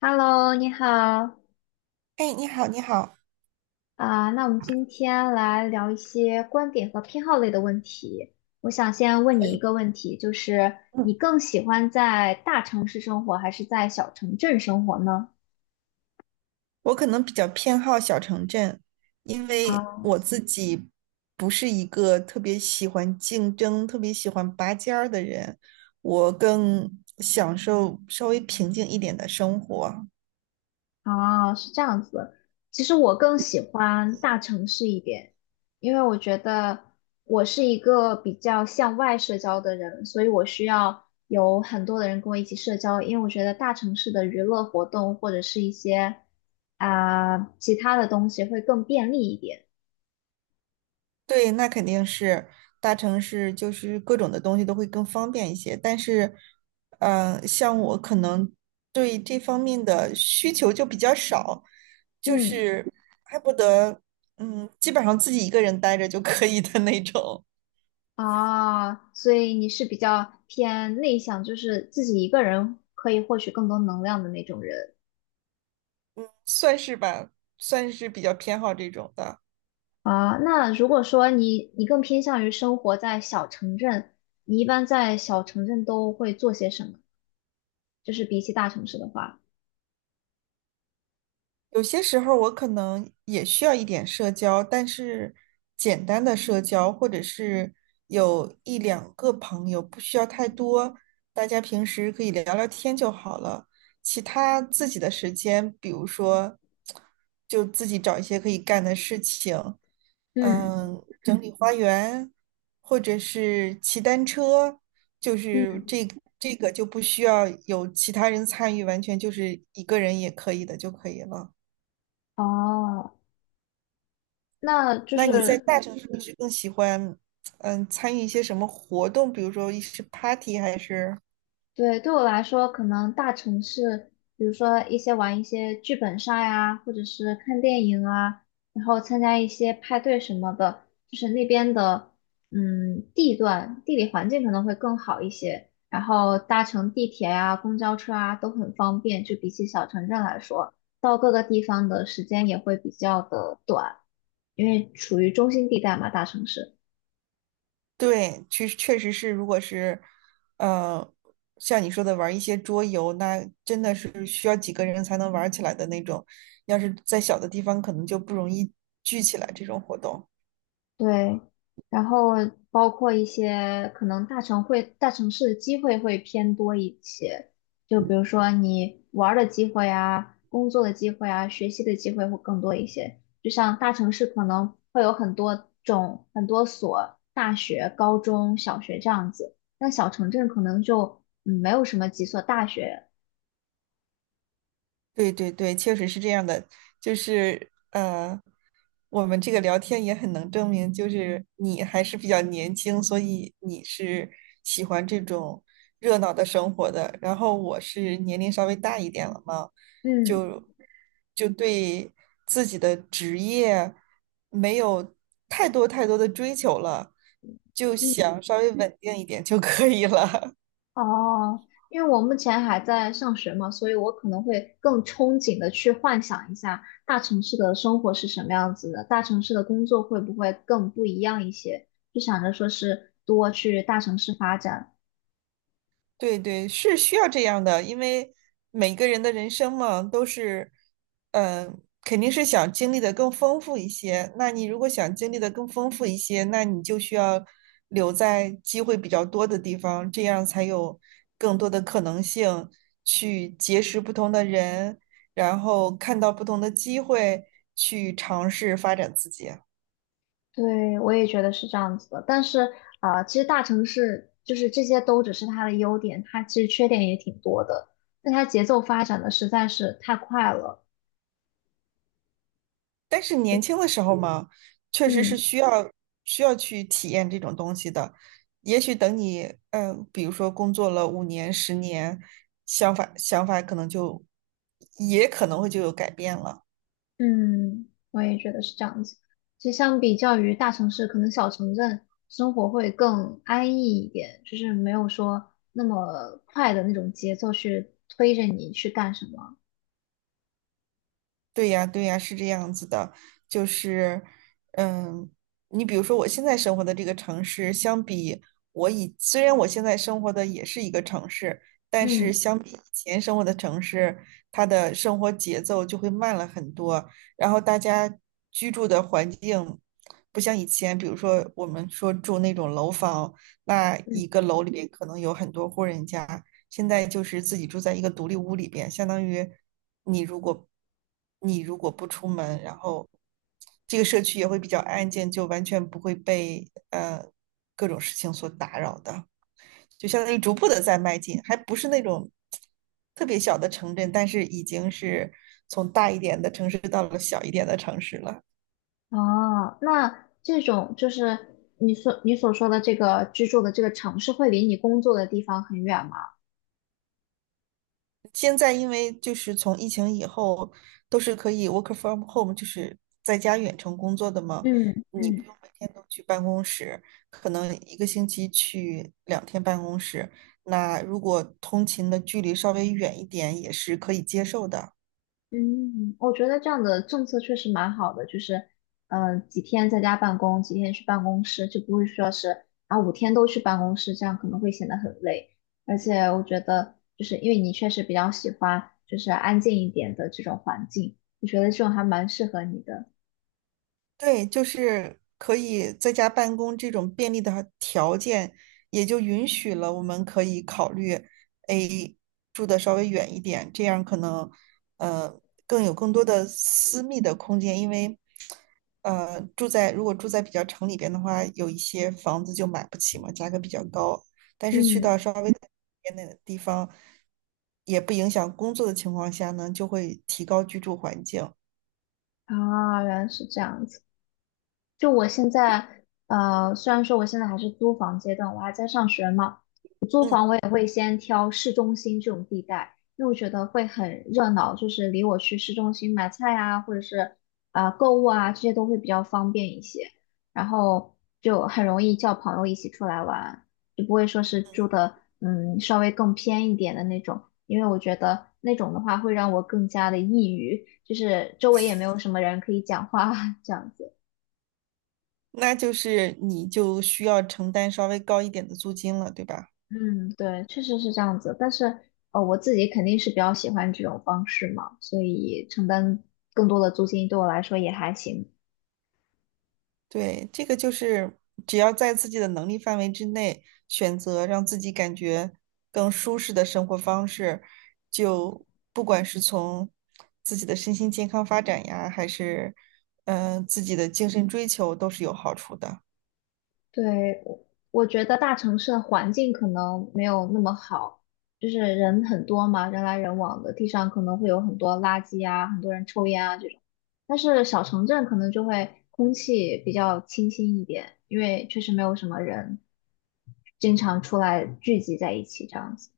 Hello，你好。哎，你好，你好。啊，那我们今天来聊一些观点和偏好类的问题。我想先问可你以。一个问题，就是嗯。你更喜欢在大城市生活还是在小城镇生活呢？我可能比较偏好小城镇，因为啊？我自己不是一个特别喜欢竞争、特别喜欢拔尖儿的人，我更享受稍微平静一点的生活。哦，是这样子。其实我更喜欢大城市一点，因为我觉得我是一个比较向外社交的人，所以我需要有很多的人跟我一起社交。因为我觉得大城市的娱乐活动或者是一些其他的东西会更便利一点。对，那肯定是大城市，就是各种的东西都会更方便一些。但是，像我可能对这方面的需求就比较少，就嗯。是恨不得，基本上自己一个人待着就可以的那种。啊，所以你是比较偏内向，就是自己一个人可以获取更多能量的那种人。算是吧，算是比较偏好这种的。啊，那如果说你更偏向于生活在小城镇，你一般在小城镇都会做些什么？就是比起大城市的话，有些时候我可能也需要一点社交，但是简单的社交，或者是有一两个朋友，不需要太多，大家平时可以聊聊天就好了。其他自己的时间，比如说，就自己找一些可以干的事情，嗯。整理花园，或者是骑单车，就是嗯。这个就不需要有其他人参与，完全就是一个人也可以的就可以了。哦，那就那你在是大城市你是更喜欢，参与一些什么活动？比如说一是 party 还是？对，对我来说，可能大城市，比如说玩一些剧本杀呀，或者是看电影啊，然后参加一些派对什么的，就是那边的，嗯，地段、地理环境可能会更好一些，然后搭乘地铁啊、公交车啊都很方便，就比起小城镇来说，到各个地方的时间也会比较的短，因为处于中心地带嘛，大城市。对，确实确实是，如果是，呃，像你说的玩一些桌游，那真的是需要几个人才能玩起来的那种。要是在小的地方，可能就不容易聚起来这种活动。对，然后包括一些可能大城市的机会会偏多一些，就比如说你玩儿的机会啊、工作的机会啊、学习的机会会更多一些。就像大城市可能会有很多种、很多所大学、高中小学这样子，但小城镇可能就没有什么几所大学。对对对，确实是这样的。就是我们这个聊天也很能证明，就是你还是比较年轻，所以你是喜欢这种热闹的生活的。然后我是年龄稍微大一点了嘛，嗯。就就对自己的职业没有太多太多的追求了，就嗯。想稍微稳定一点就可以了。哦，因为我目前还在上学嘛，所以我可能会更憧憬的去幻想一下大城市的生活是什么样子的，大城市的工作会不会更不一样一些，就想着说是多去大城市发展。对对，是需要这样的，因为每个人的人生嘛，都是，肯定是想经历的更丰富一些。那你如果想经历的更丰富一些，那你就需要留在机会比较多的地方，这样才有更多的可能性去结识不同的人，然后看到不同的机会，去尝试发展自己。对，我也觉得是这样子的，但是啊，其实大城市就是这些都只是它的优点，它其实缺点也挺多的，但它节奏发展的实在是太快了。但是年轻的时候嘛，确实是嗯。需要去体验这种东西的。也许等你，比如说工作了5年、10年，想法可能就也可能会就有改变了。嗯，我也觉得是这样子。其实相比较于大城市，可能小城镇生活会更安逸一点，就是没有说那么快的那种节奏去推着你去干什么。对呀，对呀，是这样子的，就是，嗯，你比如说我现在生活的这个城市，相比我以，虽然我现在生活的也是一个城市，但嗯。是相比以前生活的城市，它的生活节奏就会慢了很多，然后大家居住的环境不像以前，比如说我们说住那种楼房，那嗯，一个楼里面可能有很多户人家，现在就是自己住在一个独立屋里边，相当于你如果你如果不出门，然后这个社区也会比较安静，就完全不会被各种事情所打扰的，就相当于逐步的在迈进，还不是那种特别小的城镇，但是已经是从大一点的城市到了小一点的城市了。哦，那这种就是你所说的这个居住的这个城市，会离你工作的地方很远吗？现在因为就是从疫情以后都是可以 work from home，就是在家远程工作的嘛，嗯。你不嗯。用每天都去办公室，可能一个星期去2天办公室。那如果通勤的距离稍微远一点，也是可以接受的。嗯，我觉得这样的政策确实蛮好的，就是，几天在家办公，几天去办公室，就不会说是啊5天都去办公室，这样可能会显得很累。而且我觉得，就是因为你确实比较喜欢就是安静一点的这种环境，我觉得这种还蛮适合你的。对，就是可以在家办公这种便利的条件，也就允许了我们可以考虑，诶，住的稍微远一点，这样可能，呃，更多的私密的空间，因为，如果住在比较城里边的话，有一些房子就买不起嘛，价格比较高，但是去到嗯，稍微偏的地方，也不影响工作的情况下呢，就会提高居住环境。啊，原来是这样子。就我现在，虽然说我现在还是租房阶段，我还在上学嘛。嗯。也会先挑市中心这种地带，因为我觉得会很热闹，就是离我去市中心买菜啊，或者是购物啊，这些都会比较方便一些，然后就很容易叫朋友一起出来玩，就不会说是住的稍微更偏一点的那种，因为我觉得那种的话会让我更加的抑郁，就是周围也没有什么人可以讲话 这样子。那就是你就需要承担稍微高一点的租金了，对吧？嗯，对，确实是这样子。但是，我自己肯定是比较喜欢这种方式嘛，所以承担更多的租金对我来说也还行。对，这个就是只要在自己的能力范围之内，选择让自己感觉更舒适的生活方式，就不管是从自己的身心健康发展呀，还是自己的精神追求，都是有好处的。对，我觉得大城市的环境可能没有那么好，就是人很多嘛，人来人往的，地上可能会有很多垃圾啊，很多人抽烟啊这种。但是小城镇可能就会空气比较清新一点，因为确实没有什么人经常出来聚集在一起这样子。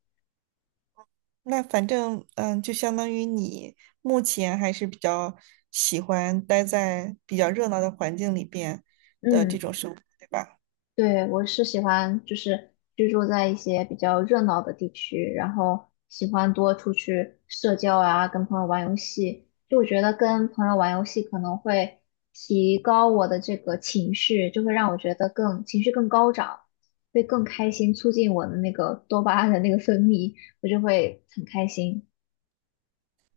那反正就相当于你目前还是比较喜欢待在比较热闹的环境里边的这嗯。种生活，对吧？对，我是喜欢就是居住在一些比较热闹的地区，然后喜欢多出去社交啊，跟朋友玩游戏。就我觉得跟朋友玩游戏可能会提高我的这个情绪，就会让我觉得更情绪更高涨，会更开心，促进我的那个多巴胺的那个分泌，我就会很开心。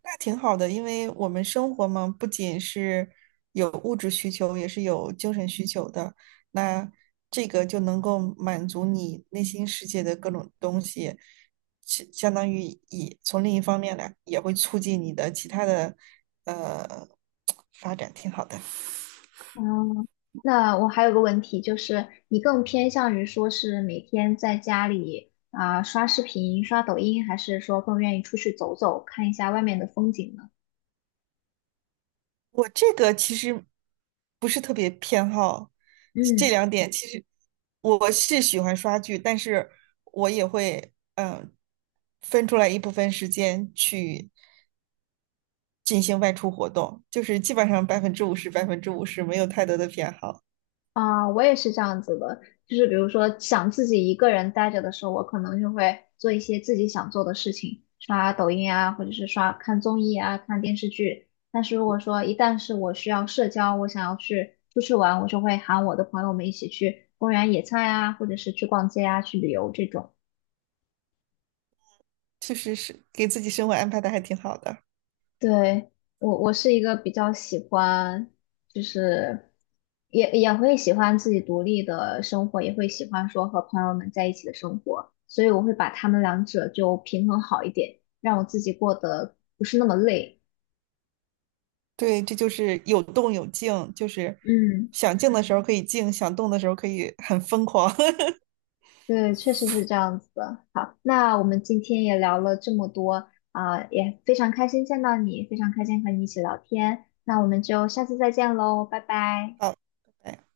那挺好的，因为我们生活嘛，不仅是有物质需求，也是有精神需求的。那这个就能够满足你内心世界的各种东西，是相当于从另一方面来，也会促进你的其他的呃 发展，挺好的。嗯，那我还有个问题，就是你更偏向于说是每天在家里啊、刷视频、刷抖音，还是说更愿意出去走走，看一下外面的风景呢？我这个其实不是特别偏好这嗯。两点，其实我是喜欢刷剧，但是我也会分出来一部分时间去进行外出活动，就是基本上百分之五十百分之五十没有太多的偏好，啊，我也是这样子的，就是比如说想自己一个人待着的时候，我可能就会做一些自己想做的事情，刷抖音啊，或者是刷看综艺啊，看电视剧。但是如果说一旦是我需要社交，我想要去出去玩，我就会喊我的朋友们一起去公园野餐啊，或者是去逛街啊，去旅游这种。确实是给自己生活安排的还挺好的。对，我是一个比较喜欢，就是也会喜欢自己独立的生活，也会喜欢说和朋友们在一起的生活，所以我会把他们两者就平衡好一点，让我自己过得不是那么累。对，这就是有动有静，就是嗯，想静的时候可以静，想动的时候可以很疯狂。对，确实是这样子的。好，那我们今天也聊了这么多啊，也非常开心见到你，非常开心和你一起聊天。那我们就下次再见喽，拜拜。好，拜拜。